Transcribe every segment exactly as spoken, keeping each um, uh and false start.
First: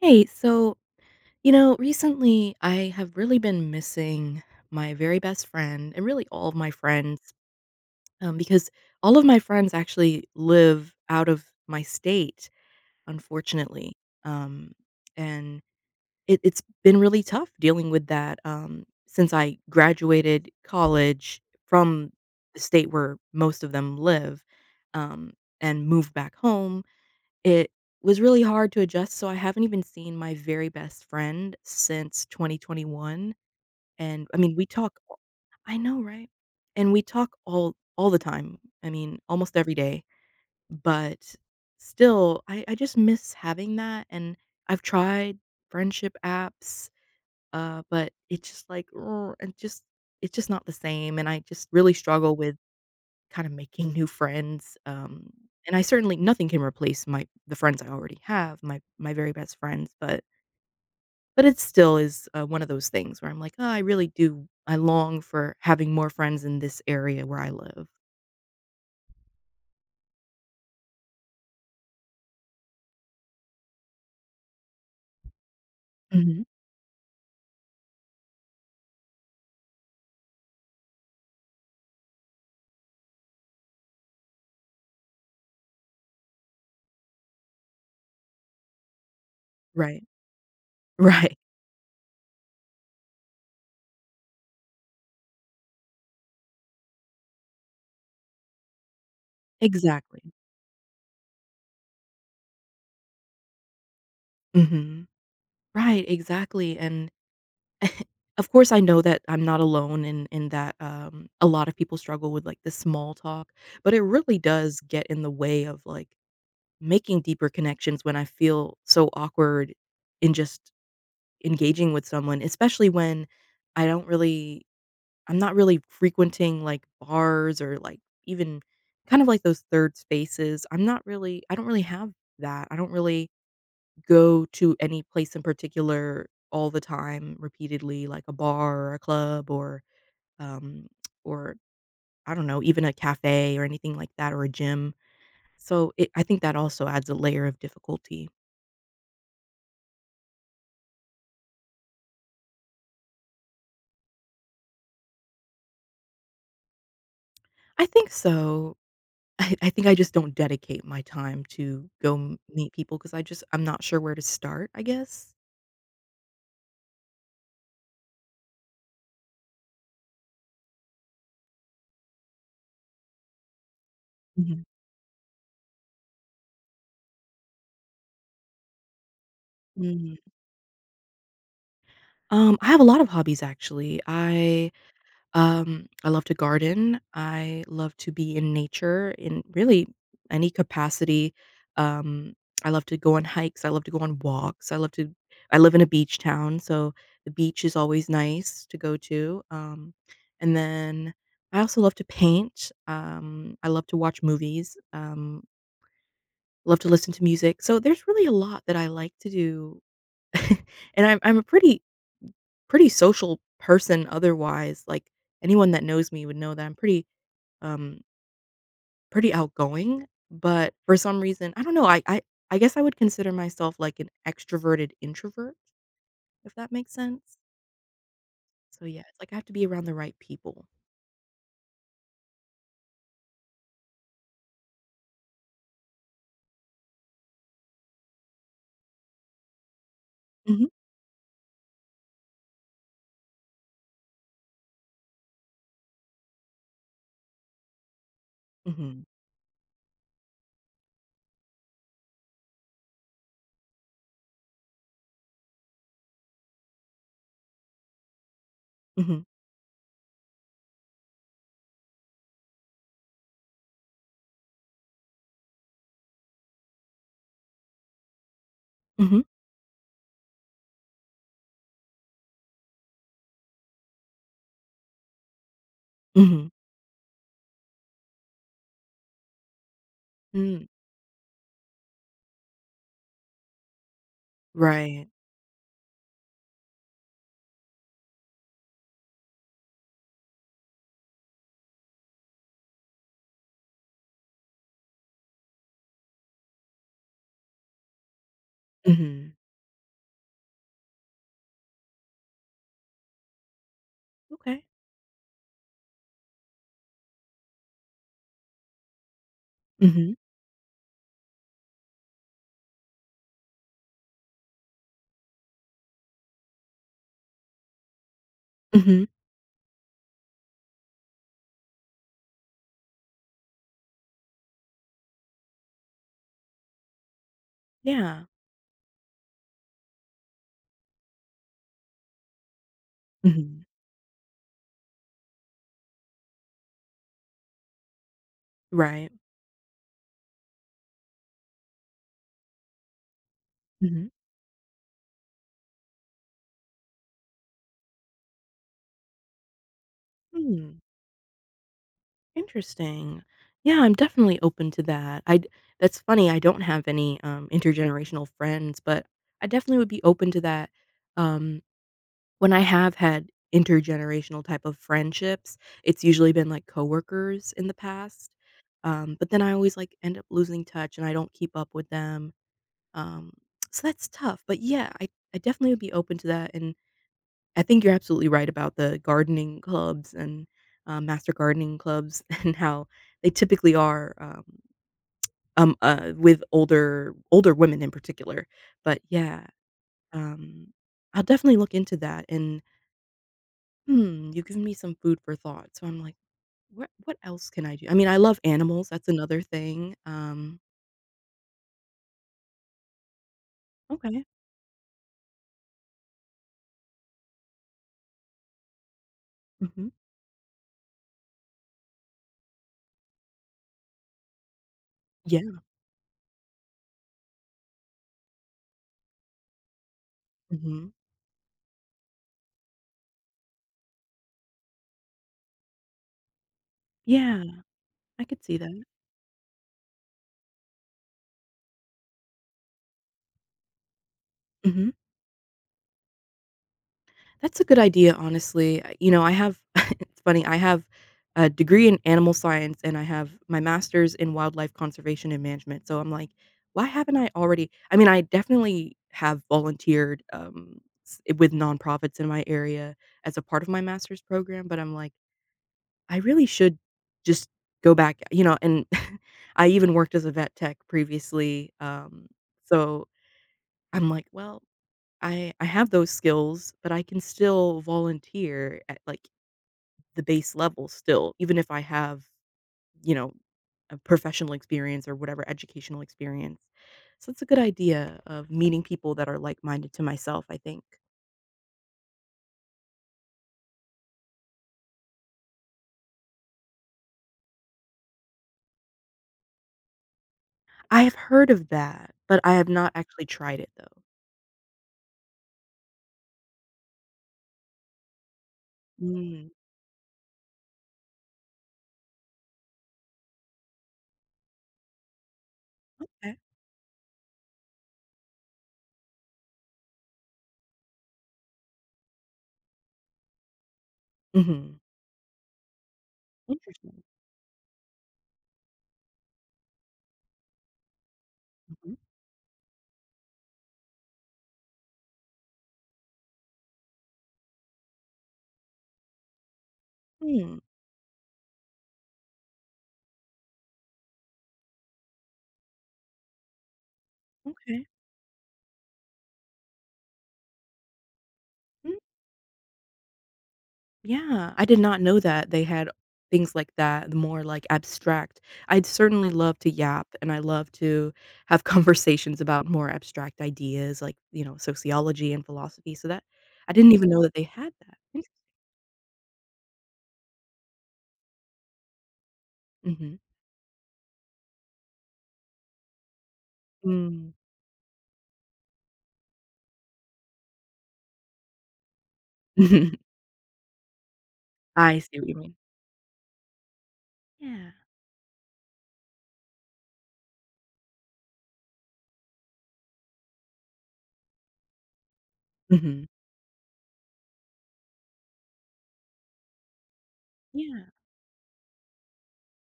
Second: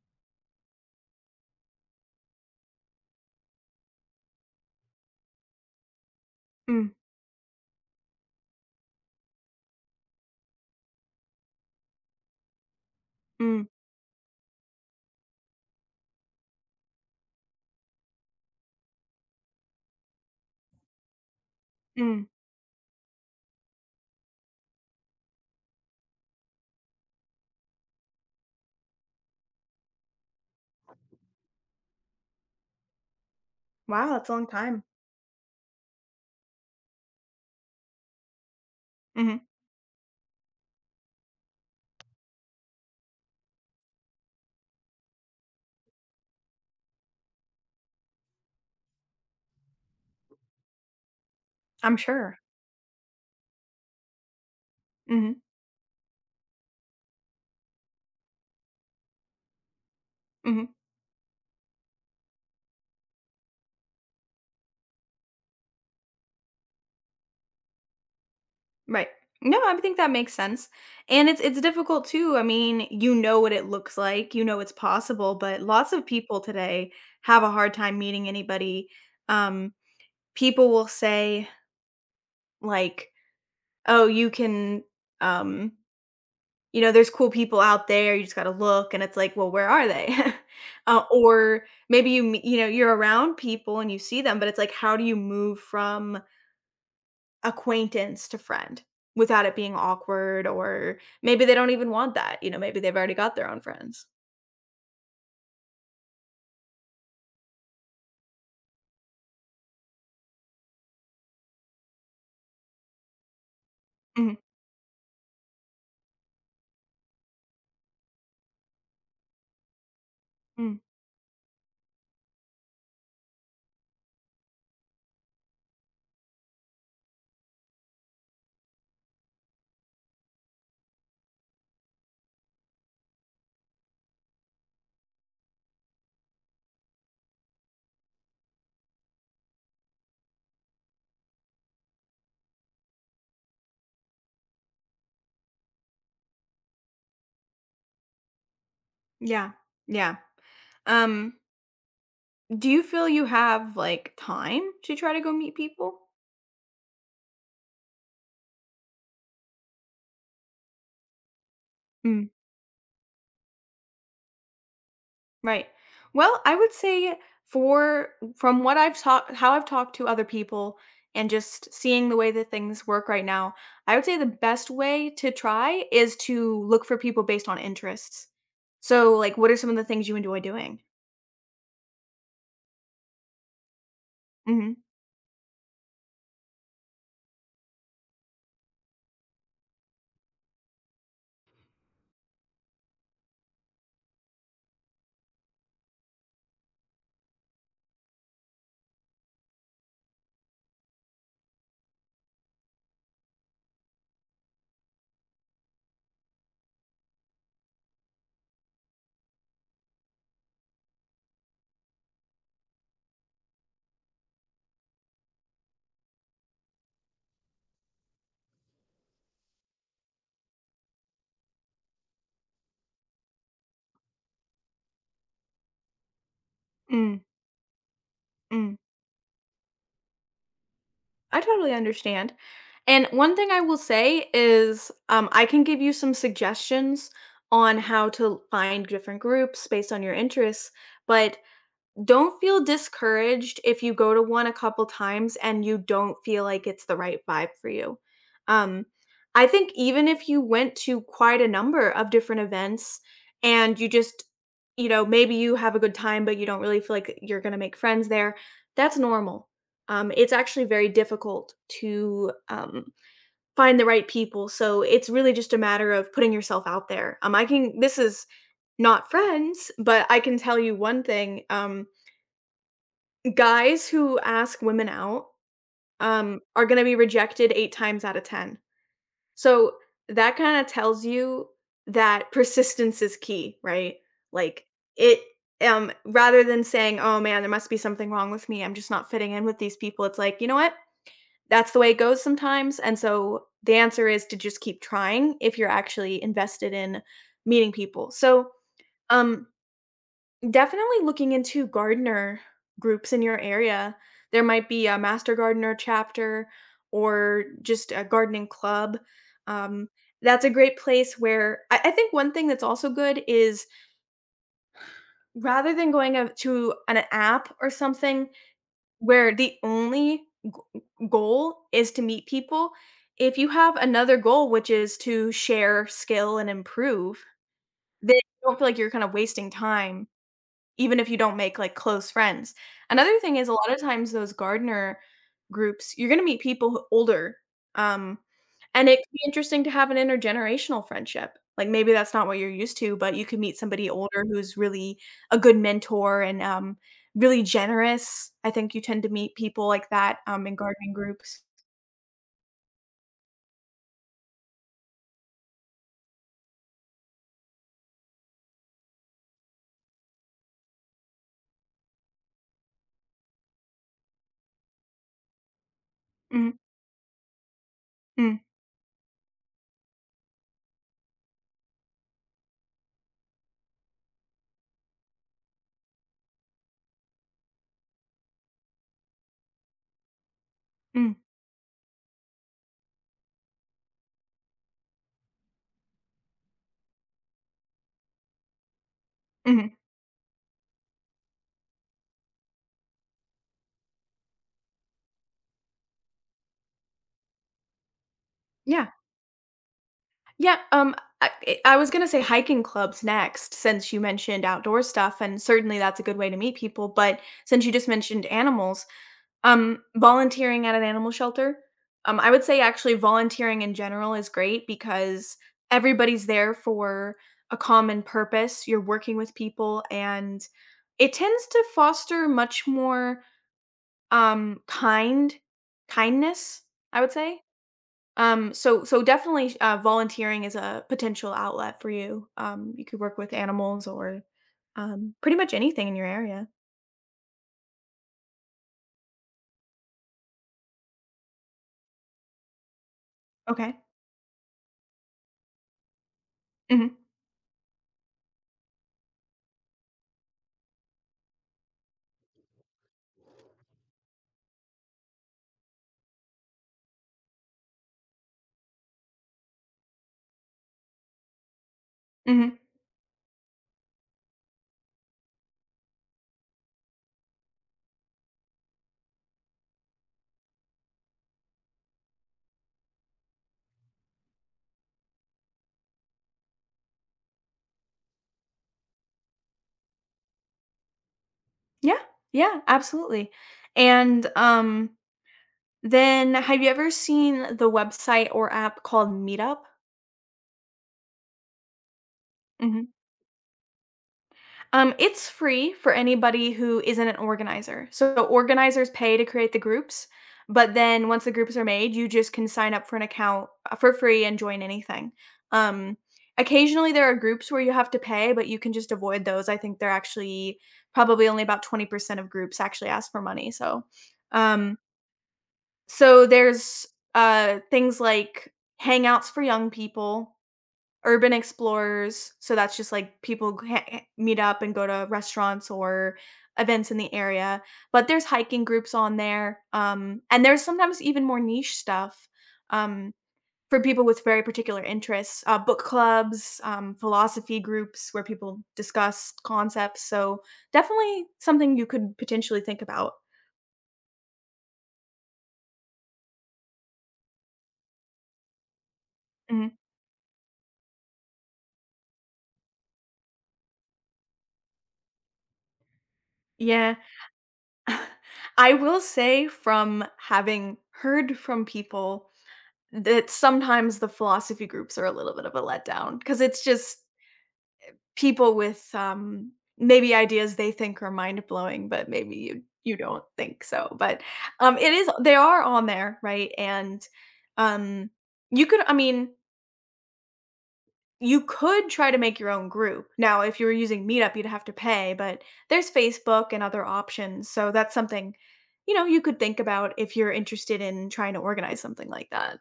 Hey, so, you know, recently I have really been missing my very best friend and really all of my Mm, friends um, because all of my friends actually live out of my state, mm, unfortunately. Um, and it, it's been really tough dealing with that um, since I graduated college from mm. the state where most of them live um, and moved back home it was really hard to adjust, so I haven't even seen my very best friend since twenty twenty-one, Wow, and, that's a I long mean, we time. talk all- I know, right? And we talk all all the time, I mean, Mhm. almost every day, but still, I I just miss having that, and I've tried friendship apps, uh, but it's just like, "Ugh," and just it's just not the same, and I just really I'm struggle sure. with kinda making new friends, um, Mhm, and I certainly nothing can replace my the friends I already have, my my very best friends, but mhm. but it still is, uh, one of those things where I'm like, "Oh, I really do I long for having more friends in this area where I live." Right. No, I think that makes sense. And it's it's difficult too. I mean, you know what it looks like, you know it's possible, but lots of people Mhm. today have a hard time meeting anybody. Um, People will say like, "Oh, you can um You know, there's cool people out there, you just gotta look," and it's like, "Well, where are Right. they?" Uh, Right. Or maybe you me you know, you're around people and you see them, but it's like, how do you move from acquaintance to friend without it being Exactly. awkward? Or maybe they don't even want that, you know, maybe they've already got their own friends. Mhm. Right, exactly, and of course, I know that I'm not alone in in that, um, a lot of people struggle with, like, the small talk, but it Mhm, really does get in the way of, like, making deeper connections when I feel so awkward in just mm, engaging with someone, especially when I don't really I'm not really frequenting like bars or like even kind of like those third spaces. I'm not really I don't really have that. I don't really go to any place in particular all the time repeatedly like a bar or a club or um or I don't know, even a cafe or anything like that or a gym. So it, I think that also adds a layer of difficulty. yeah, yeah. Um, do you feel you have, like, time to try to go meet people? I think so. I I think I just don't dedicate my time to go Mm. m meet people because I just I'm not sure where to start, I guess. Right. Well, I would say for from what I've talked how I've talked to other people and just seeing the way that things work right now, I would say the Mhm. best way to try is to look for people based on interests. So, like, what are some of the things you Mm. enjoy doing? Um, I have a lot of hobbies, actually. I Mhm. Um, I love to garden. I love to be in nature in really any capacity. Um, I love to go on hikes. I love to go on walks. I love to I live in a beach town, so the beach is always nice to go to. Um, and then I also love to paint. Um, I love to watch movies. Um, love to listen to music. So there's really a lot that I like to do. and I'm I'm a pretty pretty social person otherwise. Like anyone that knows me would know that I'm pretty um pretty outgoing, but for some reason, I don't know, I I I guess I would consider myself like an extroverted introvert if that makes Mm, sense. mm. So yeah, it's like I have to be around the right people. I totally understand. And one thing I will say is um, I can give you some suggestions on how to find different groups based on your Mhm. interests, but don't feel discouraged if you go to one a couple times and you don't feel like it's the right vibe for you. Um, Mhm. I think even if you went to quite a number of different events and you just, you know, maybe you have a good time, but you don't really feel like you're going to make friends there, that's Mhm. normal. Um, it's actually very difficult to um, find the right people. So it's really just a matter of putting yourself out there. Um, I can, this is not Mhm. friends, but I can tell you one thing. Um, Guys who ask women out, um, Mhm. are gonna be rejected eight times out of ten. So, that kinda Mm. tells you that persistence is key, right? Like, Right. it um, rather than saying, "Oh, man, there must be something wrong with me, I'm just not fitting in with these people," it's like, "You know what? That's the way it goes sometimes," and so, the answer is to just keep trying if you're actually invested in meeting people. So, Mhm. um definitely looking into gardener groups in your area. There Okay. might be a master gardener chapter or just a gardening club. Um, Mhm. that's a great place where I, I think one thing that's also good is rather than going out to an app or something Mhm. where the only g- goal is to meet people, if you have another goal, which is to share skill and improve, then you Yeah. don't feel like you're kind of wasting time even if you don't make, like, close friends. Another thing is a Mhm. lot of times those gardener groups, you're gonna meet people who older, um, and it Right. can be interesting to have an intergenerational friendship. Like, maybe that's not what you're used to, but you could meet somebody Mhm. older who's really a good mentor and, um, really generous. I think you tend to meet people like that, um, in Mm. gardening groups. Interesting. Yeah, I'm definitely open to that. I that's funny. I don't have any um, intergenerational friends, but I definitely would be open to that. Um, when I have had intergenerational type of friendships, it's usually been Mhm, like coworkers in the past. mm, Um, but then I always like end up losing touch, and I don't keep up with them. Um, so that's tough. But yeah, I I definitely would be open to that. And I think you're absolutely right about the gardening clubs and, uh, mm, master gardening clubs and how they typically are, um, um, uh, with older older women in particular. But yeah, mhm. um, I'll definitely look into that and, hmm, you've given me some food for thought, so I'm like, "What what else can I do?" I mean, I love Yeah. animals, that's another thing, Yeah, um um, I eh, I was gonna say hiking clubs next, since you Okay. mentioned outdoor stuff, and certainly that's a good way to meet people, but since you just mentioned animals, um, Mhm. volunteering at an animal shelter, um, I would say actually volunteering in general is great because Yeah, everybody's there for a common purpose. You're working with people, and mhm. it tends to foster much more, um, kind kindness, I would say. Yeah, I could Um, see so that. so definitely uh, volunteering is a potential outlet for you. Um, you could work with animals or Mhm. um, pretty much anything in your area. That's a good idea, honestly. Uh, You know, I have it's funny, I have a degree in animal science and I have my Okay. master's in wildlife conservation and management. So I'm like, why Hmm, haven't I already? I mean, I definitely have volunteered um, s- with nonprofits in my area as a part of my master's program, but I'm like, I really should just go back, you know, and I even worked as a vet tech previously. Um, hmm. so I'm like, well, I I have those skills, but I can still volunteer at, like, the base level still, even if I have, you know, a professional experience or whatever educational experience. So it's a good idea of meeting people that are like-minded to myself, I think. Yeah. Yeah. Absolutely. And um, then have you ever seen the website or app called Meetup? I have heard of that, but I have not Mm-hmm. actually tried it, though. Um, it's free for anybody who isn't an organizer. So organizers pay to Mm, create the groups, but then once the groups are made, you just can sign up for an account uh, for free and join anything. Um, okay. occasionally there are groups where you have to pay, but you can just avoid those. I think they're actually probably only about twenty percent of groups actually ask for money. So um Mhm. so there's Interesting. uh things like hangouts for young people, urban Mhm. explorers, so that's just like people g- ha- meet up and go to restaurants or events in the area. But there's hiking groups on there, um, and Hmm, there's sometimes even more niche stuff um, for people with very particular interests. Uh, book clubs, um, philosophy okay. groups where people discuss concepts. So definitely something you could potentially think about. Yeah, I did not know that they had things like that, more like abstract. I'd certainly love to Mhm. yap and I love to have conversations about more abstract ideas like, you know, sociology and philosophy. So that I didn't Yeah. even know that they had that. Interest I will say from having heard from people Mhm. that sometimes the philosophy groups are a little bit of a letdown because it's just Mm. people with, um, maybe ideas they think are mind-blowing, but maybe you you don't think so, but, um, it I is see what you they mean. are on there, right, and, Yeah. um, you could I mean, you could try to make your own group. Now, if you were using Meetup, you'd have to pay, but there's Mhm. Facebook and other options, so that's something, you know, you could think about if you're interested Yeah, in trying to organize something like that.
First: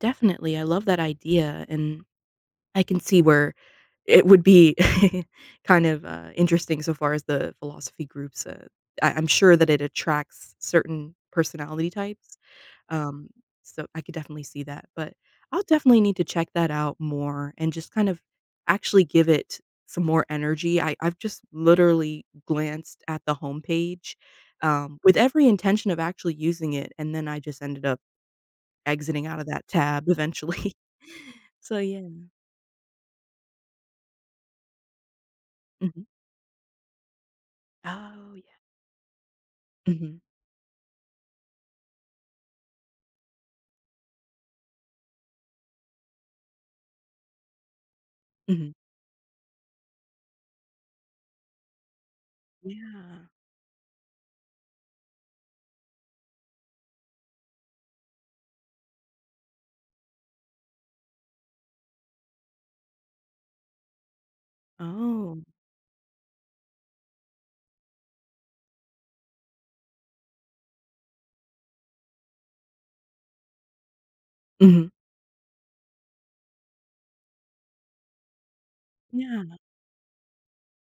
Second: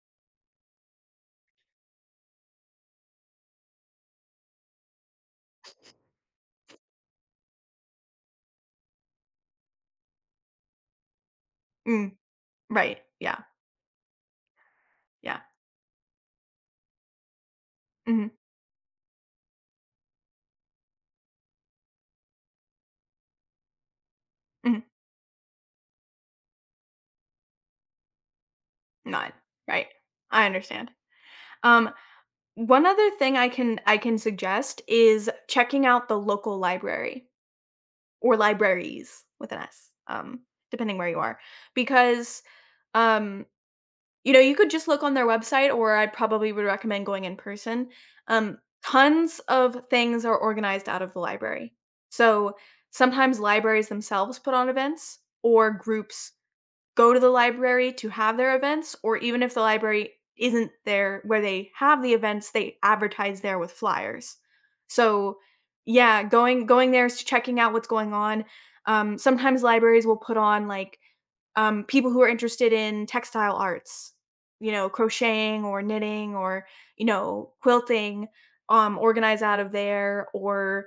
definitely. I love that idea and I can see where it would be kind of, uh, interesting so far as the philosophy groups, uh, I I'm sure that it attracts certain personality Mm, types, right, um, yeah, so I could definitely see that, but yeah, I'll definitely need to check that out more and just kind of mhm. actually give it some more energy. I I've just literally glanced at the homepage, Mhm, um, with every intention of actually using it, and then I just ended up exiting not, out of that right. tab I eventually. understand. So, Um, yeah. one other thing I can I can suggest is checking Mhm. out the local library Oh, or yeah. libraries with an S, Mhm, um, depending where you are, because, um, you know, you could just look on their website or I probably would recommend going in person. Um, mhm. tons of things are organized out of the library. So, Yeah. sometimes libraries themselves put on events or groups go to the library to have their events, or even if the library isn't there where they have the events, they advertise there with flyers. So, Oh. yeah, going going there is checking out what's going on. Um, sometimes libraries will put on like um, people who are interested in textile arts, you Mhm. know, crocheting or knitting or, you know, quilting, um, organize Yeah. out of there or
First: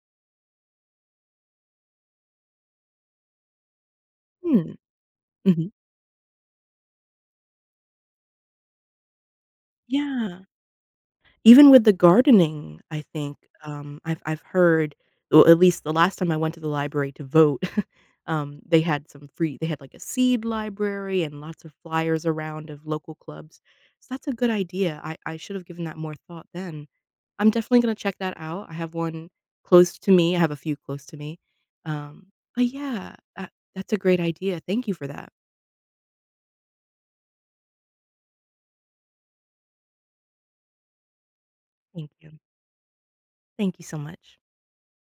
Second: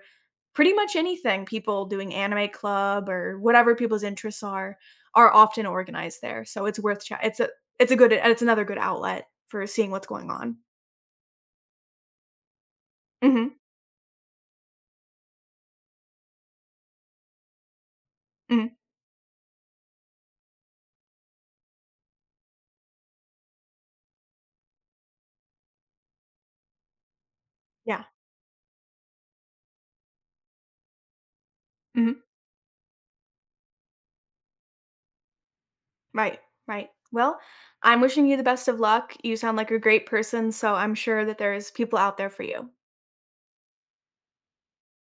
pretty much anything. People doing anime club or whatever people's interests Hmm, are are often mhm. organized there. So it's worth che it's a it's a good it's another good outlet for seeing what's going Yeah. on. Even with the gardening, I think, Mhm, um, I've I've heard well, at least the last time I went to the library to vote, um, mhm, they had some free they had, like, a seed library and lots of flyers around of local clubs. So that's a good idea. I I should have given that more thought then. I'm definitely gonna yeah, check that out. I have one close to me. I have a few close to me. mhm, Um, but yeah, that that's a great idea. Thank you for that. right, right. Well, I'm wishing you the best of luck. You sound like a great person, so I'm sure that there's people Thank out there you. for you. Thank you so much.